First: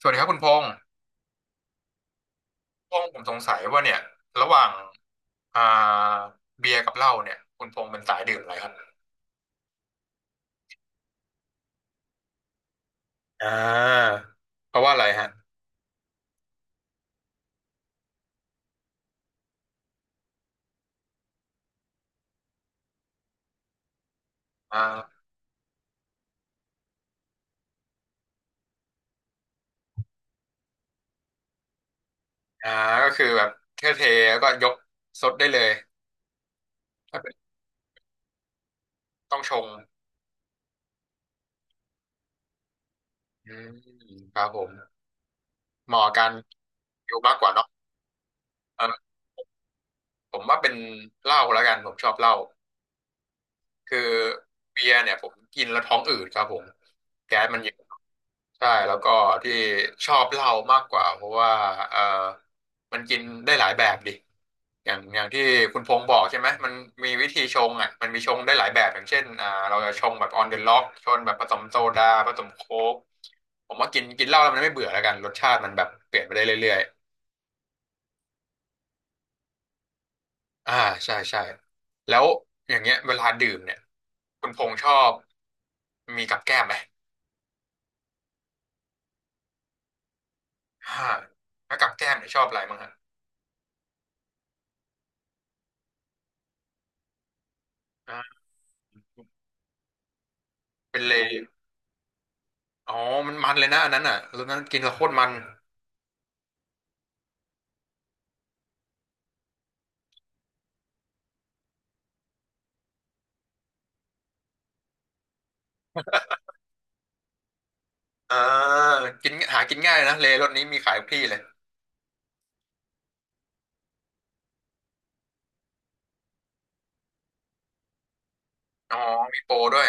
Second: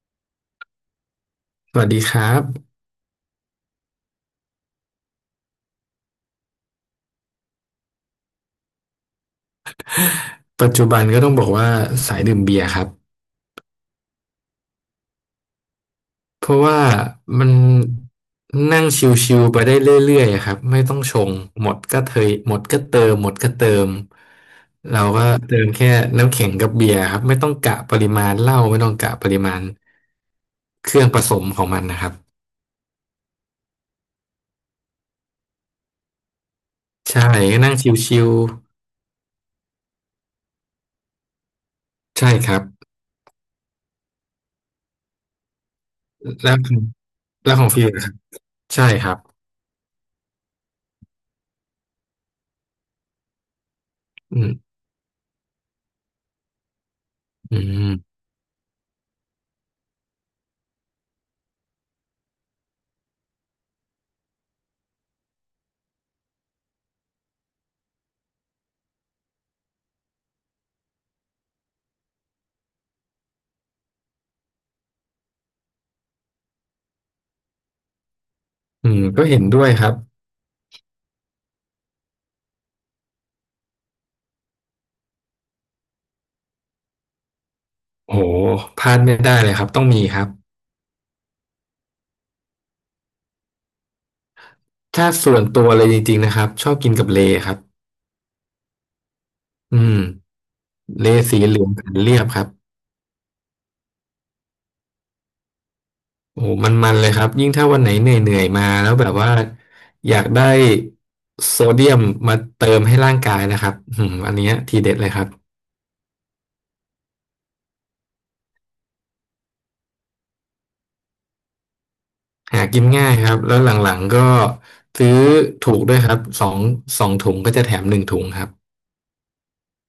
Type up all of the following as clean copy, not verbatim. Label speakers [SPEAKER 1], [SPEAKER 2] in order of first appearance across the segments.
[SPEAKER 1] สวัสดีครับคุณพงษ์
[SPEAKER 2] สวัสดีครับ
[SPEAKER 1] พงษ์ผมสงสัยว่าเนี่ยระหว่างอ่าเบียร์กับเหล้าเนี่ยคุณพงษ์เป็นสายดื่มอะไรครับ
[SPEAKER 2] ปัจจุบันก็ต้องบอกว่าสายดื่มเบียร์ครับ
[SPEAKER 1] อ่าเพราะว่าอะไรฮะ
[SPEAKER 2] เพราะว่ามันนั่งชิวๆไปได้เรื่อยๆอะครับไม่ต้องชงหมดก็เทยหมดก็เติมหมดก็เติมเรา
[SPEAKER 1] อ่า
[SPEAKER 2] ก็เติมแค่น้ำแข็งกับเบียร์ครับไม่ต้องกะปริมาณเหล้าไม่ต้องกะปริมาณเครื่องผสมของมันนะครับ
[SPEAKER 1] อ่าก็คือแบบเทแล้วก็ยกซดได้เลยถ้า
[SPEAKER 2] ใช่
[SPEAKER 1] เป็น
[SPEAKER 2] ก็นั่งชิว
[SPEAKER 1] ต้องชง
[SPEAKER 2] ๆใช่ครับ
[SPEAKER 1] อืมครับผมเหมาะกับการ
[SPEAKER 2] แล้ว
[SPEAKER 1] อยู่มากกว่า
[SPEAKER 2] แล้วข
[SPEAKER 1] เนาะ
[SPEAKER 2] องฟิลล่ะครับ
[SPEAKER 1] เอ
[SPEAKER 2] ใช่ค
[SPEAKER 1] อ
[SPEAKER 2] รับ
[SPEAKER 1] ผมว่าเป็นเหล้าแล้วกันผมชอบเหล้าคือ
[SPEAKER 2] อืม
[SPEAKER 1] เบียร์เนี่ยผมกินแล้วท้องอืดครับผมแก๊ส
[SPEAKER 2] อื
[SPEAKER 1] มันเยอะ
[SPEAKER 2] ม
[SPEAKER 1] ใช่แล้วก็ที่ชอบเหล้ามากกว่าเพราะว่าเออมันกินได้หลายแบบดิอย่างที่คุณพงษ์บอกใช่ไหมมันมีวิธีชงอ่ะมันมีชงได้หลายแบบอย่างเช่นเราจะชงแบบ on the log ชงแบบผสมโซดาผสมโค้กผมว่ากินกินเหล้าแล้วมันไม่เบื่อแล้วกันรสชาติมันแบบเปลี่ยนไปได้เรื่อย
[SPEAKER 2] อืมก็เห็นด้วยครับ
[SPEAKER 1] ๆใช่ใช่แล้วอย่างเงี้ยเวลาดื่มเนี่ยคุณพงษ์ชอบมีกับแก้มไหม
[SPEAKER 2] โอ้โหพลาดไม่ได้เลยครับต้องมีครับ
[SPEAKER 1] อ่าแล้วกับแก้มเนี่ยชอบอะไรบ้างฮะ
[SPEAKER 2] ถ้าส่วนตัวเลยจริงๆนะครับชอบกินกับเลครับ
[SPEAKER 1] อ่า
[SPEAKER 2] อืม
[SPEAKER 1] เป็น
[SPEAKER 2] เล
[SPEAKER 1] เลย
[SPEAKER 2] สีเหลืองขันเรียบครับ
[SPEAKER 1] อ๋อมันมันเลยนะอันนั้นอ่ะรสนั้นกินแล้วโคตรมัน
[SPEAKER 2] โอ้โหมันๆเลยครับยิ่งถ้าวันไหนเหนื่อยๆมาแล้วแบบว่าอยากได้โซเดียมมาเติมให้ร่างกายนะครับอืมอันเนี้ยทีเด็ดเลยครับ
[SPEAKER 1] อ่ากินหากินง่ายนะเลรสนี้มีขายทุกที่เลย
[SPEAKER 2] หากินง่ายครับแล้วหลังๆก็ซื้อถูกด้วยครับสองถุงก็จะแถมหนึ่งถุงครับ
[SPEAKER 1] อ๋อมีโปรด้วย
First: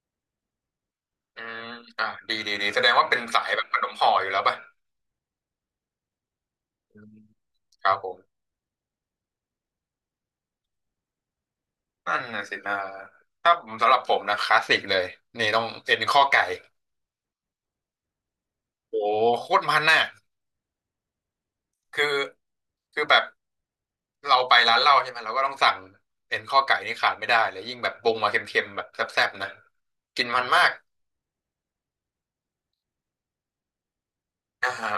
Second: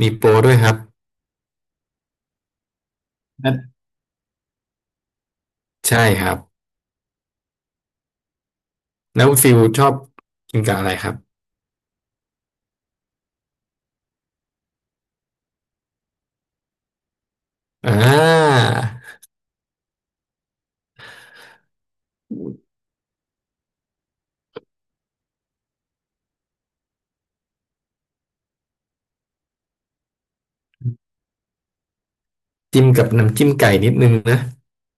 [SPEAKER 2] มีโปรด้วยครับ
[SPEAKER 1] อืมดีดีดีแสดงว่าเป็นสาย
[SPEAKER 2] นั่น
[SPEAKER 1] แบบขนมห่ออยู่แล้วป่ะ
[SPEAKER 2] ใช่ครับ
[SPEAKER 1] อืมครับผม
[SPEAKER 2] แล้วฟิลชอบกินกับอะไรครับ
[SPEAKER 1] นั่นน่ะสินะถ้าผมสำหรับผมนะคลาสสิกเลย นี่ต้องเอ็นข้อไก่
[SPEAKER 2] อ่
[SPEAKER 1] โอ้
[SPEAKER 2] า
[SPEAKER 1] โคตรมันน่ะคือคือแบบเราไปร้านเหล้าใช่ไหมเราก็ต้องสั่งเอ็นข้อไก่นี่ขาดไม่ได้เลยยิ่งแบบปรุงมาเค็มๆแบบแซ่บๆนะกินมันมาก
[SPEAKER 2] จิ้มกับน้ำจิ้มไก่นิดนึงนะ
[SPEAKER 1] อ่าหอ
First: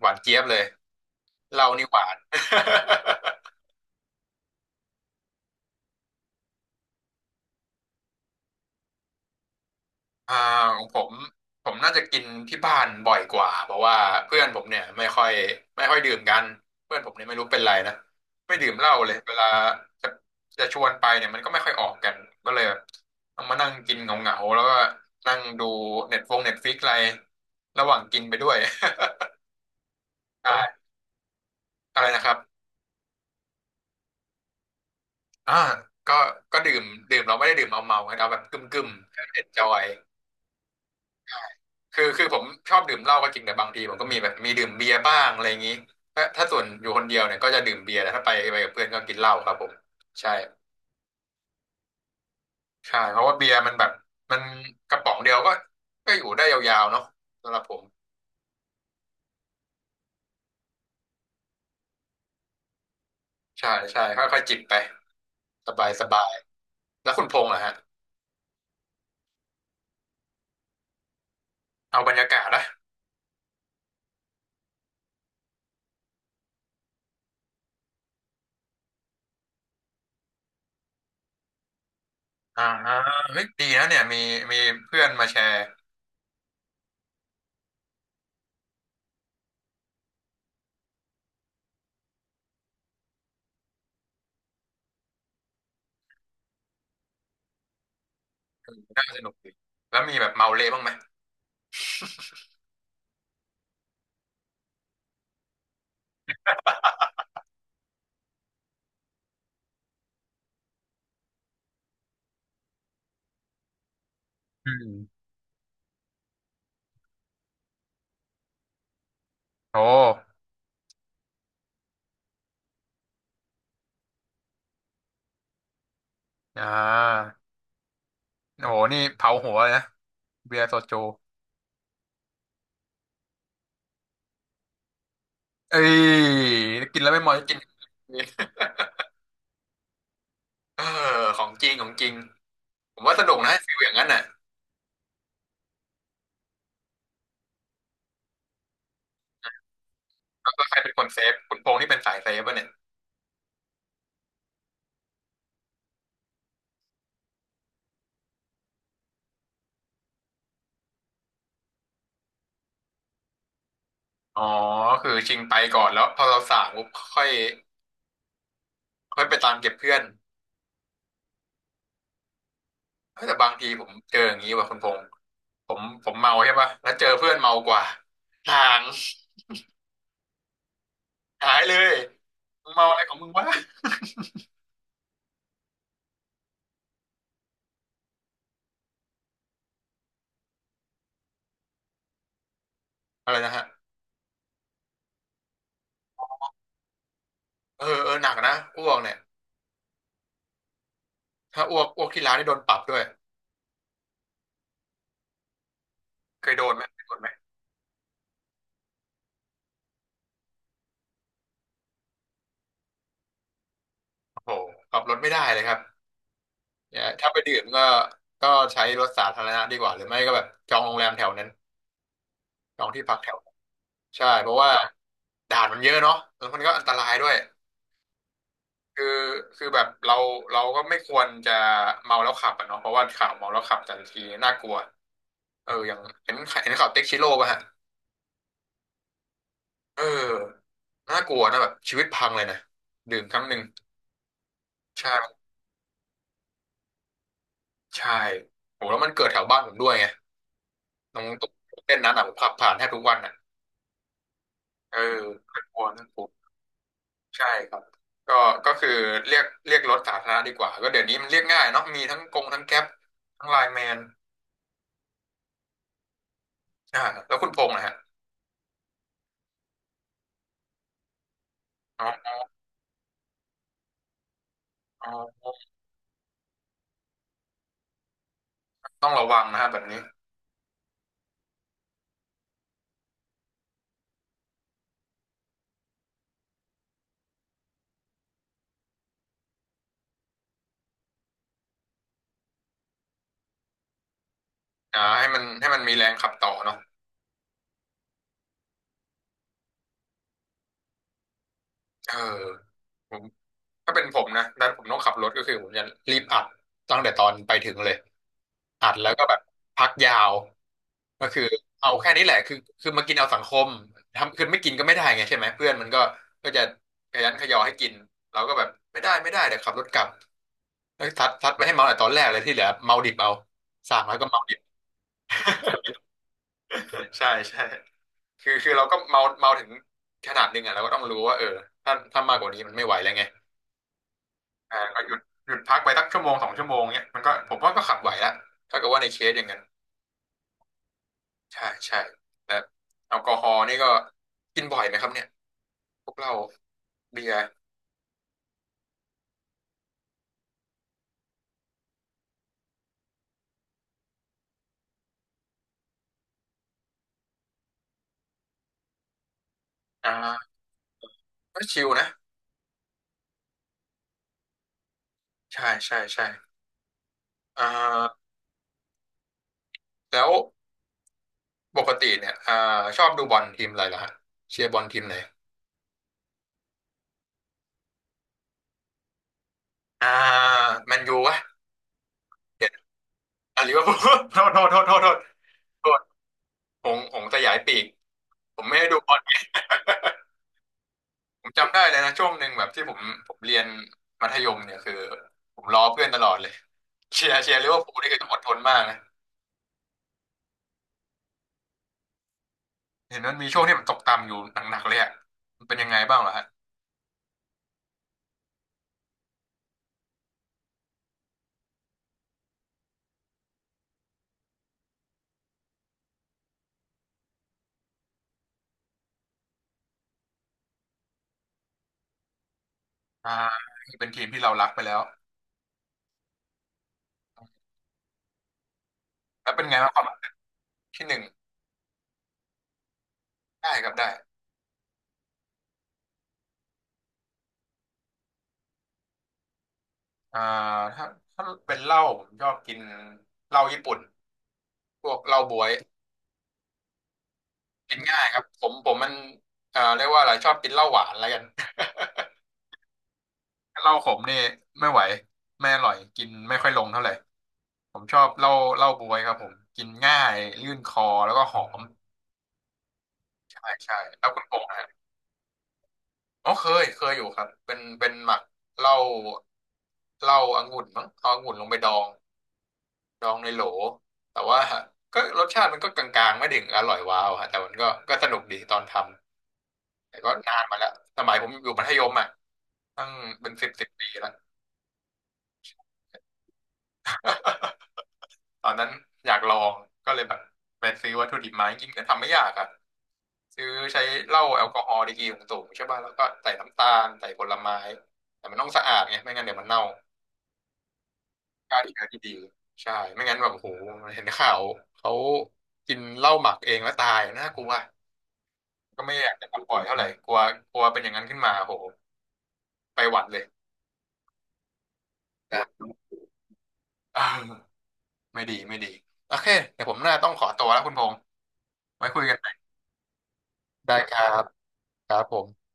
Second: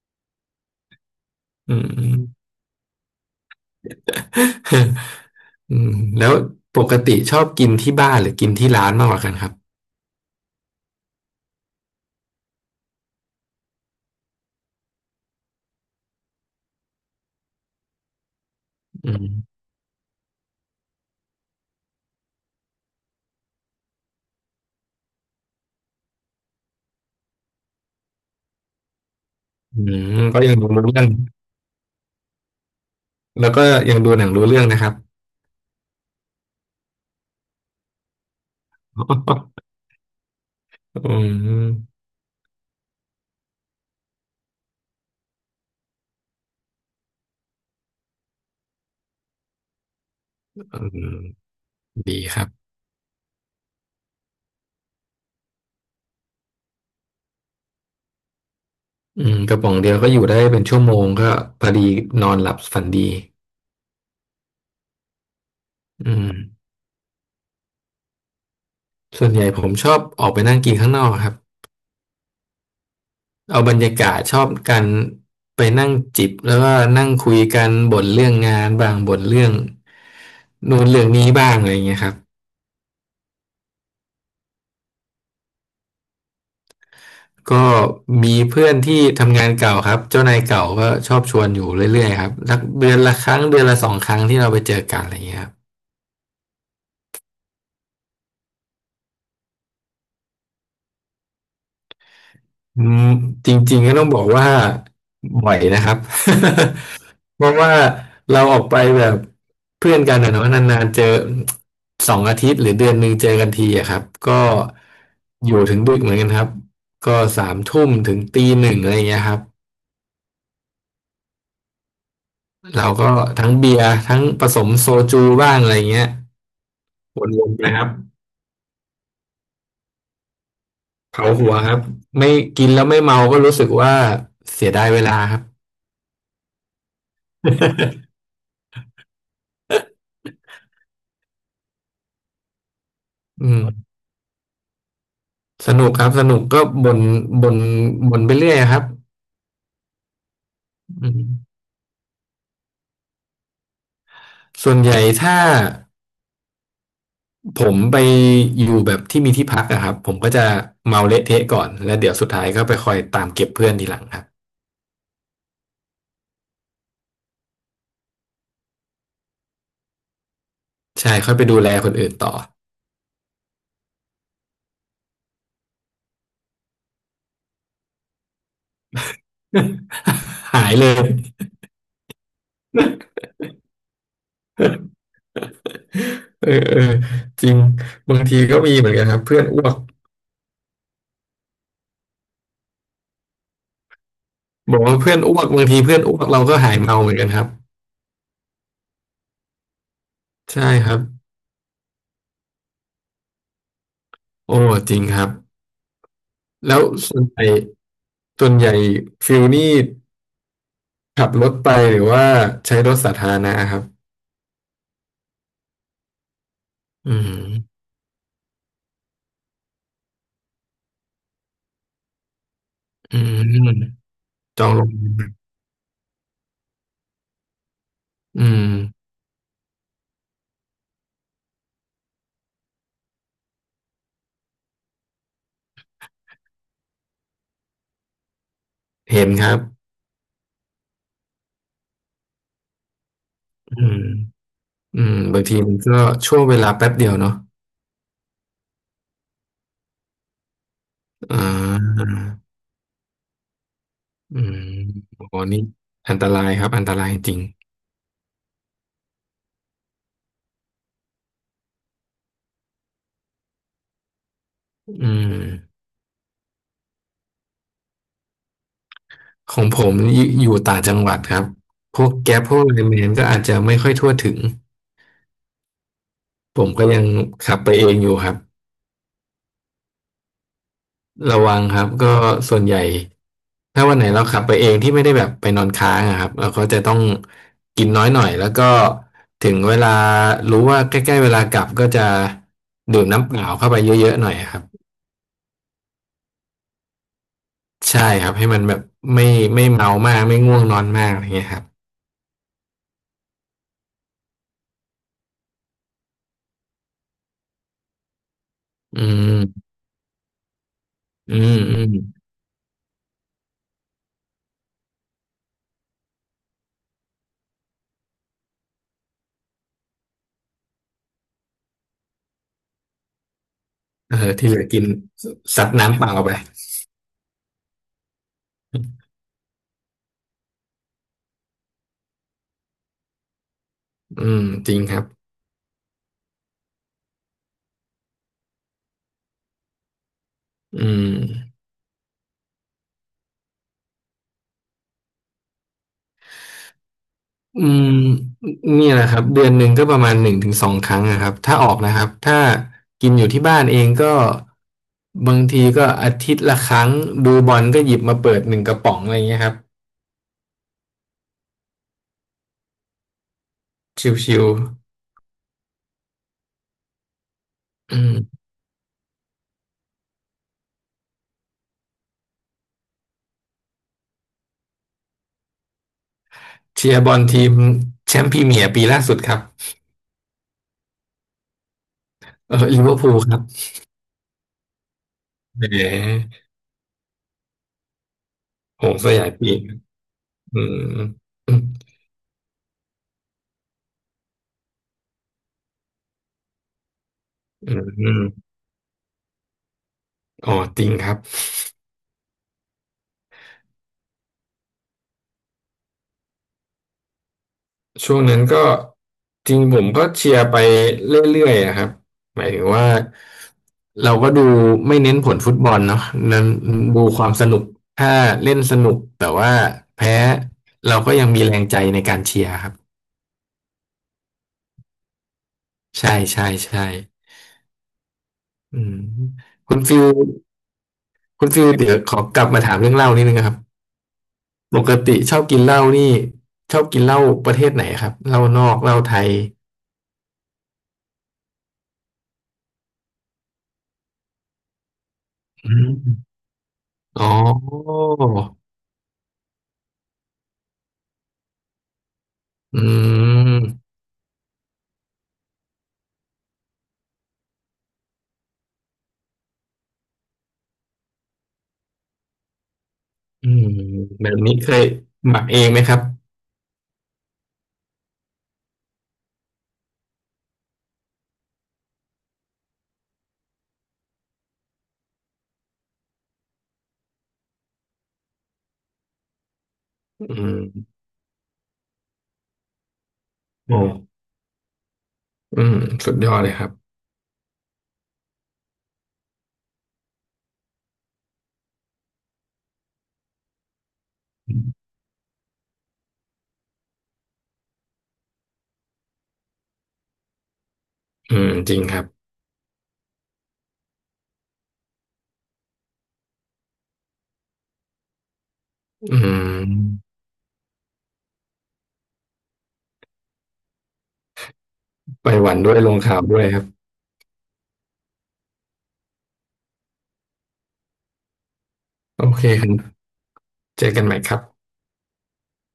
[SPEAKER 1] หวานเจี๊ยบเลย เรา
[SPEAKER 2] อื
[SPEAKER 1] นี่หวาน
[SPEAKER 2] ม อืมแล้วปกติชอบกินที่บ้านหรือกินที่ร้านมากกว่ากันครับ
[SPEAKER 1] อ่าของผมผมน่าจะกินที่บ้านบ่อยกว่าเพราะว่าเพื่อนผมเนี่ยไม่ค่อยดื่มกันเพื่อนผมเนี่ยไม่รู้เป็นไรนะไม่ดื่มเหล้า
[SPEAKER 2] อื
[SPEAKER 1] เลยเวลา
[SPEAKER 2] ม
[SPEAKER 1] จะจะชวนไปเนี่ยมันก็ไม่ค่อยออกกันก็เลยแบบต้องมานั่งกินเหงาๆแล้วก็นั่งดูเน็ตฟงเน็ตฟิกอะไรระหว่างกินไปด้วย
[SPEAKER 2] อืมก็ ยั
[SPEAKER 1] ใช่
[SPEAKER 2] งดูรู้เรื่อง
[SPEAKER 1] อะไรนะครับ
[SPEAKER 2] แล้วก็ยังดูหนังรู้เรื่องนะครับ
[SPEAKER 1] อ่าก็ก็ดื่มดื่มเราไม่ได้ดื่มเมาเมาเอาแบบกึ่มกึ่มเอนจ อย
[SPEAKER 2] อืม
[SPEAKER 1] คือผมชอบดื่มเหล้าก็จริงแต่บางทีผมก็มีแบบมีดื่มเบียร์บ้างอะไรอย่างนี้ถ้าส่วนอยู่คนเดียวเนี่ยก็จะดื่มเบียร์แต่ถ้าไปกับเพื่อนก็กินเหล้าครับผมใช่
[SPEAKER 2] อืมดีครับ
[SPEAKER 1] ใช่เพราะว่าเบียร์มันแบบมันกระป๋องเดียวก็ก็อยู่ได้ยาวๆเนาะสำหรับผม
[SPEAKER 2] อืมกระป๋องเดียวก็อยู่ได้เป็นชั่วโมงก็พอดีนอนหลับฝันดี
[SPEAKER 1] ใช่ใช่ค่อยๆจิบไปสบายส
[SPEAKER 2] อื
[SPEAKER 1] บา
[SPEAKER 2] ม
[SPEAKER 1] ยแล้วคุณพงษ์ล่ะฮะ
[SPEAKER 2] ส่วนใหญ่ผมชอบออกไปนั่งกินข้างนอกครับ
[SPEAKER 1] เอาบรรยากาศนะ
[SPEAKER 2] เอาบรรยากาศชอบกันไปนั่งจิบแล้วก็นั่งคุยกันบ่นเรื่องงานบ้างบ่นเรื่องนู่นเรื่องนี้บ้างอะไรเงี้ยครับ
[SPEAKER 1] อ่าเฮ้ยดีนะเนี่ยมีมีเพื่อนมาแชร์
[SPEAKER 2] ก็มีเพื่อนที่ทำงานเก่าครับเจ้านายเก่าก็ชอบชวนอยู่เรื่อยๆครับสักเดือนละครั้งเดือนละสองครั้งที่เราไปเจอกันอะไรเงี้ยครับ
[SPEAKER 1] น่าสนุกดีแล้วมีแบบเมาเละบ้างไหม
[SPEAKER 2] อืมจริงๆก็ต้องบอกว่าบ่อยนะครับ เพราะว่าเราออกไปแบบเพื่อนกันอะเนาะนานๆเจอสองอาทิตย์หรือเดือนหนึ่งเจอกันทีอะครับก็
[SPEAKER 1] อืม
[SPEAKER 2] อยู่ถึงดึกเหมือนกันครับก็สามทุ่มถึงตีหนึ่งอะไรอย่างเงี้ยครับ
[SPEAKER 1] โอ้
[SPEAKER 2] เราก็ทั้งเบียร์ทั้งผสมโซจูบ้างอะไรอย่างเงี้ย
[SPEAKER 1] อ่
[SPEAKER 2] วน
[SPEAKER 1] า
[SPEAKER 2] ๆนะครับ
[SPEAKER 1] โอ้โหนี่เผาหัวเลยนะเบียร์โซจู
[SPEAKER 2] เผาหัวครับไม่กินแล้วไม่เมาก็รู้สึกว่าเสียดายเวลาครับ
[SPEAKER 1] เอ้ยกินแล้วไม่มอยกิน เออของจริงของจริงผมว่าสนุก
[SPEAKER 2] อื
[SPEAKER 1] นะฟิลอ
[SPEAKER 2] ม
[SPEAKER 1] ย่างนั้นน่ะ
[SPEAKER 2] สนุกครับสนุกก็บ่นบ่นไปเรื่อยครับ
[SPEAKER 1] แล้วก็ใครเป็นค
[SPEAKER 2] อื
[SPEAKER 1] นเซ
[SPEAKER 2] ม
[SPEAKER 1] ฟคุณพงษ์ที่เป็นสายเซฟป่ะเนี่ย
[SPEAKER 2] ส่วนใหญ่ถ้าผมไปอยู่แบบที่มีที่พักอะครับผมก็จะเมาเละเทะก่อนแล้วเดี๋ยวสุดท้ายก็ไปคอยตามเก็บเพื่อนทีหลังครับ
[SPEAKER 1] อ๋อคือชิงไปก่อนแล้วพอเราสั่งปุ๊บค่อยค่อยไปตามเก็บเพื่อน
[SPEAKER 2] ใช่ค่อยไปดูแลคนอื่นต่อ
[SPEAKER 1] เฮ้ยแต่บางทีผมเจออย่างนี้ว่ะคุณพงษ์ผมเมาใช่ป่ะแล้วเจอเพื่อนเมากว่าห่าง
[SPEAKER 2] หายเลย
[SPEAKER 1] หายเลยมึงเมาอะไรของมึงวะ
[SPEAKER 2] เออเออจริงบางทีก็มีเหมือนกันครับเพื่อนอ้วก
[SPEAKER 1] อะไรนะฮะ
[SPEAKER 2] บอกว่าเพื่อนอ้วกบางทีเพื่อนอ้วกเราก็หายเมาเหมือนกันครับ
[SPEAKER 1] เออเออหนักนะอ้วกเนี่ย
[SPEAKER 2] ใช่ครับ
[SPEAKER 1] ถ้าอ้วกที่ร้านนี่โดนปรับด้วย
[SPEAKER 2] โอ้จริงครับ
[SPEAKER 1] เคยโดน
[SPEAKER 2] แล้
[SPEAKER 1] ไห
[SPEAKER 2] ว
[SPEAKER 1] มเคยโด
[SPEAKER 2] ส่
[SPEAKER 1] น
[SPEAKER 2] ว
[SPEAKER 1] ไห
[SPEAKER 2] น
[SPEAKER 1] ม
[SPEAKER 2] ใหญ่ส่วนใหญ่ฟิลนี่ ขับรถไปหรือว่าใช้รถสาธารณะครับ
[SPEAKER 1] โอ้โหขับรถไม่ได้เลยครับ เนี่ย
[SPEAKER 2] อื
[SPEAKER 1] ถ้าไปดื่ม
[SPEAKER 2] ม
[SPEAKER 1] ก็ก็ใช้รถสาธารณะดีกว่าหรือไม่ก็แบบจองโรงแรมแถวนั้นจองที่พั
[SPEAKER 2] อื
[SPEAKER 1] กแถวนั้น
[SPEAKER 2] ม
[SPEAKER 1] ใช่เพราะ
[SPEAKER 2] จอ
[SPEAKER 1] ว่า
[SPEAKER 2] งโรงแรม
[SPEAKER 1] ด่านมันเยอะเนาะแล้วมันก็อันตรายด้วย
[SPEAKER 2] อืม
[SPEAKER 1] คือคือแบบเราก็ไม่ควรจะเมาแล้วขับอะเนาะเพราะว่าข่าวเมาแล้วขับแต่ละทีน่ากลัวเอออย่างเห็นข่าวเต็กชิโร่ป่ะฮะ
[SPEAKER 2] เห็นครับ
[SPEAKER 1] เออน่ากลัวนะแบบชีวิตพังเลยนะดื่มครั้งหนึ่ง
[SPEAKER 2] อืมอื
[SPEAKER 1] ใช่
[SPEAKER 2] มบางทีมันก็ช่วงเวลาแป๊บเดียวเนาะ
[SPEAKER 1] ใช่โหแล้วมันเกิดแถวบ้านผมด้วยไงตรง
[SPEAKER 2] อ่
[SPEAKER 1] ตรงเต้น
[SPEAKER 2] า
[SPEAKER 1] นั้นอ่ะผมขับผ่านแทบทุกวันอ่ะ
[SPEAKER 2] อืม
[SPEAKER 1] เออ
[SPEAKER 2] โอ้โหนี่
[SPEAKER 1] น่ากลัวน่า
[SPEAKER 2] อั
[SPEAKER 1] ก
[SPEAKER 2] น
[SPEAKER 1] ลั
[SPEAKER 2] ต
[SPEAKER 1] ว
[SPEAKER 2] รายครับอันตรายจริง
[SPEAKER 1] ใช่ครับก็ก็คือเรียกรถสาธารณะดีกว่าก็เดี๋ยวนี้มันเรียกง่ายเนาะมีทั้งกงทั้งแก๊ปทั้งไลน์แมน
[SPEAKER 2] อืม
[SPEAKER 1] อ่าแล้วคุณพงษ์นะฮะ
[SPEAKER 2] ของผมอยู่ต่างจังหวัดครับพว
[SPEAKER 1] เนา
[SPEAKER 2] ก
[SPEAKER 1] ะ
[SPEAKER 2] แก๊ปพวกไลน์แมนก็อาจจะไม่ค่อยทั่วถึง
[SPEAKER 1] อ๋อ
[SPEAKER 2] ผมก็ยังขับไปเองอยู่ครับ
[SPEAKER 1] ต้องระวังนะฮะแบบนี้
[SPEAKER 2] ระวังครับก็ส่วนใหญ่ถ้าวันไหนเราขับไปเองที่ไม่ได้แบบไปนอนค้างอะครับเราก็จะต้องกินน้อยหน่อยแล้วก็ถึงเวลารู้ว่าใกล้ๆเวลากลับก็จะดื่มน้ำเปล่าเข้าไปเยอะๆหน่อยครับ
[SPEAKER 1] ให้มันมีแรงขับต่อเนาะ
[SPEAKER 2] ใช่ครับให้มันแบบไม่ไม่เมามากไม่ง่วงนอนมากอะไรเงี้ยครับ
[SPEAKER 1] เออ ถ้าเป็นผมนะถ้าผมต้องขับรถก็คือผมจะรีบอัดตั้งแต่ตอนไปถึงเลยอัด
[SPEAKER 2] อื
[SPEAKER 1] แล้วก็แบบ
[SPEAKER 2] ม
[SPEAKER 1] พักยาวก็
[SPEAKER 2] อื
[SPEAKER 1] คือ
[SPEAKER 2] มอื
[SPEAKER 1] เอา
[SPEAKER 2] ม
[SPEAKER 1] แค่นี้แหละคือมากินเอาสังคมทำคือไม่กินก็ไม่ได้ไงใช่ไหมเพื่อนมันก็จะขยันขยอให้กินเราก็แบบไม่ได้ไม่ได้เดี๋ยวขับรถกลับแล้วทัดไปให้เมาแต่ตอนแรกเลยที่เหลือเมาดิบเอาสั่งแล้
[SPEAKER 2] เอ
[SPEAKER 1] วก็
[SPEAKER 2] อ
[SPEAKER 1] เมา
[SPEAKER 2] ที่
[SPEAKER 1] ดิ
[SPEAKER 2] เหลื
[SPEAKER 1] บ
[SPEAKER 2] อกินซัดน้ำเปล่าไป
[SPEAKER 1] ใช่ใช่คือเราก็เมาเมาถึงขนาดหนึงอ่ะเราก็ต้องรู้ว่าเออถ้ามากกว่านี้มันไม่ไหวแล้วไง
[SPEAKER 2] อืมจริงครั
[SPEAKER 1] ก็
[SPEAKER 2] บ
[SPEAKER 1] หยุดพักไปสักชั่วโมงสองชั่วโมงเนี้ยมันก็ผมว่าก็ขับไหวละถ้าเกิดว่าในเคสอย่างนั้น
[SPEAKER 2] อืม
[SPEAKER 1] ใช่ใช่แล้วแอลกอฮอล์นี่ก็กินบ่อยไหมครับเนี่ยพวกเราเบียร์
[SPEAKER 2] อืมเนี่ยแหละครับเดือนหนึ่งก็ประมาณหนึ่งถึงสองครั้งนะครับถ้าออกนะครับถ้ากินอยู่ที่บ้านเองก็บางทีก็อาทิตย์ละครั้งดูบอลก็หยิบมาเปิดหนึ่งกระป๋องอะไรเงี้ยครับ
[SPEAKER 1] อ่าก็ชิลนะ
[SPEAKER 2] ชิว
[SPEAKER 1] ใช่ใช่ใช่อ่
[SPEAKER 2] ๆอืม
[SPEAKER 1] าแล้วปกติเนี่ยชอบดูบอลทีมอะไรเหรอฮะเชียร์บอลทีมไหน
[SPEAKER 2] เชียร์บอลทีมแชมป์พรีเมียร์ปีล่าสุดครับ
[SPEAKER 1] อ่าแมนยูวะ
[SPEAKER 2] เออ
[SPEAKER 1] เดี๋ยว
[SPEAKER 2] ลิเวอร์พูลครับ
[SPEAKER 1] ลิเวอร์พูลโทษโทษโทษโทษโทษ
[SPEAKER 2] แห
[SPEAKER 1] โทษ
[SPEAKER 2] ม
[SPEAKER 1] หงสยายปีกผมไม่
[SPEAKER 2] โห
[SPEAKER 1] ได้ดู
[SPEAKER 2] ส
[SPEAKER 1] บอล
[SPEAKER 2] ยายปีกอืม
[SPEAKER 1] ผม
[SPEAKER 2] อื
[SPEAKER 1] จำได้เลยนะช่วงหนึ่งแบบที่ผมเรียนมัธยมเนี่ยคือผมล้อเพื่อนตลอดเลยเชียร์ลิ
[SPEAKER 2] ม
[SPEAKER 1] เวอร์พูล
[SPEAKER 2] อื
[SPEAKER 1] นี่คื
[SPEAKER 2] ม
[SPEAKER 1] อต้องอดทนมากนะ
[SPEAKER 2] อ๋อจริงครับ
[SPEAKER 1] เห็นมันมีช่วงที่มันตกต่ำอยู่หนักๆเลยอะมันเป็นยังไงบ้างเหรอฮะ
[SPEAKER 2] ช่วงนั้นก็จริงผมก็เชียร์ไปเรื่อยๆอะครับหมายถึงว่าเราก็ดูไม่เน้นผลฟุตบอลเนาะนั้นดูความสนุกถ้าเล่นสนุกแต่ว่าแพ้เราก็ยังมีแรงใจในการเชียร์ครับ
[SPEAKER 1] อ่าเป็นทีมที่เรารักไปแล้ว
[SPEAKER 2] ใช่ใช่ใช่อืม
[SPEAKER 1] แล้วเป็น
[SPEAKER 2] คุ
[SPEAKER 1] ไง
[SPEAKER 2] ณ
[SPEAKER 1] บ้าง
[SPEAKER 2] ฟิ
[SPEAKER 1] ความ
[SPEAKER 2] ล
[SPEAKER 1] ที่หนึ่ง
[SPEAKER 2] คุณฟิลเดี๋ยวขอกลับมาถามเรื่องเหล้านิดนึงนะครับ
[SPEAKER 1] ได้ครับได้
[SPEAKER 2] ปกติชอบกินเหล้านี่ชอบกินเหล้าประเทศไหนครับเหล้านอกเหล้าไทย
[SPEAKER 1] อ่าถ้าถ้าเป็นเหล้าผมชอบกินเหล้าญี่ปุ่นพวกเหล้าบ๊ว
[SPEAKER 2] อื
[SPEAKER 1] ย
[SPEAKER 2] มอ๋อ
[SPEAKER 1] กินง่ายครับผมมันเรียกว่าอะไรชอบกินเหล้าหวานแล้วกัน
[SPEAKER 2] อืม
[SPEAKER 1] เหล้าขมนี่ไม่ไหวไม่อร่อยกินไม่ค่อยลงเท่าไหร่ ผมชอบเหล้าบ๊วยครับผมกินง่ายลื่นคอแล้วก็หอม
[SPEAKER 2] อืม
[SPEAKER 1] ใช่ใช่แล้
[SPEAKER 2] แบ
[SPEAKER 1] ว
[SPEAKER 2] บ
[SPEAKER 1] คุณพ
[SPEAKER 2] นี้
[SPEAKER 1] ง
[SPEAKER 2] เค
[SPEAKER 1] ษ์ะ
[SPEAKER 2] ย
[SPEAKER 1] ฮะ
[SPEAKER 2] หมักเองไหมครับ
[SPEAKER 1] อ๋อเคยอยู่ครับเป็นหมักเหล้าเหล้าองุ่นมั้งเอาองุ่นลงไปดองดองในโหลแต่ว่า ก็รสชาติมันก็กลางๆไม่ถึงอร่อยว้าวฮะแต่มันก็สนุกดีตอนทำแต่ก็
[SPEAKER 2] อื
[SPEAKER 1] นา
[SPEAKER 2] ม
[SPEAKER 1] นมาแล้วสมัยผมอยู่มัธยมอ่ะตั้งเป็นสิบ
[SPEAKER 2] โอ้
[SPEAKER 1] สิบปีแล้ว
[SPEAKER 2] อืม สุดยอดเลยครับ
[SPEAKER 1] ตอนนั้นอยากลองก็เลยแบบไปซื้อวัตถุดิบมาจริงๆก็ทำไม่ยากอ่ะซื้อใช้เหล้าแอลกอฮอล์ดีกรีสูงๆใช่ป่ะแล้วก็ใส่น้ำตาลใส่ผลไม้แต่มันต้องสะอาดไงไม่งั้นเดี๋ยวมันเน่า
[SPEAKER 2] อืม จ
[SPEAKER 1] ฆ่า
[SPEAKER 2] ริงครั
[SPEAKER 1] เชื้อ
[SPEAKER 2] บ
[SPEAKER 1] ที่ดีใช่ไม่งั้นแบบโอ้โหเห็นข่าวเขากินเหล้าหมักเองแล้วตายน่ากลัวก็ไม่
[SPEAKER 2] อื
[SPEAKER 1] อยากจะทำบ่อยเท่าไห
[SPEAKER 2] ม
[SPEAKER 1] ร่กลัวกลัวเป็นอย่างนั้นขึ้นมาโอ้โหไปหวัดเลย
[SPEAKER 2] ไปห
[SPEAKER 1] น
[SPEAKER 2] วันด้วยลง
[SPEAKER 1] ะ
[SPEAKER 2] ข่าวด้วยครับ
[SPEAKER 1] เออไม่ดีไม่ดีโอเคเดี๋ยวผมน่าต้องขอตัวแล้วคุณพงษ์ไว้คุ
[SPEAKER 2] โอ
[SPEAKER 1] ยกัน
[SPEAKER 2] เค
[SPEAKER 1] ใหม่
[SPEAKER 2] ครับเจอ
[SPEAKER 1] ได้
[SPEAKER 2] กัน
[SPEAKER 1] ค
[SPEAKER 2] ใหม่
[SPEAKER 1] รั
[SPEAKER 2] ครั
[SPEAKER 1] บ
[SPEAKER 2] บ
[SPEAKER 1] ครับผม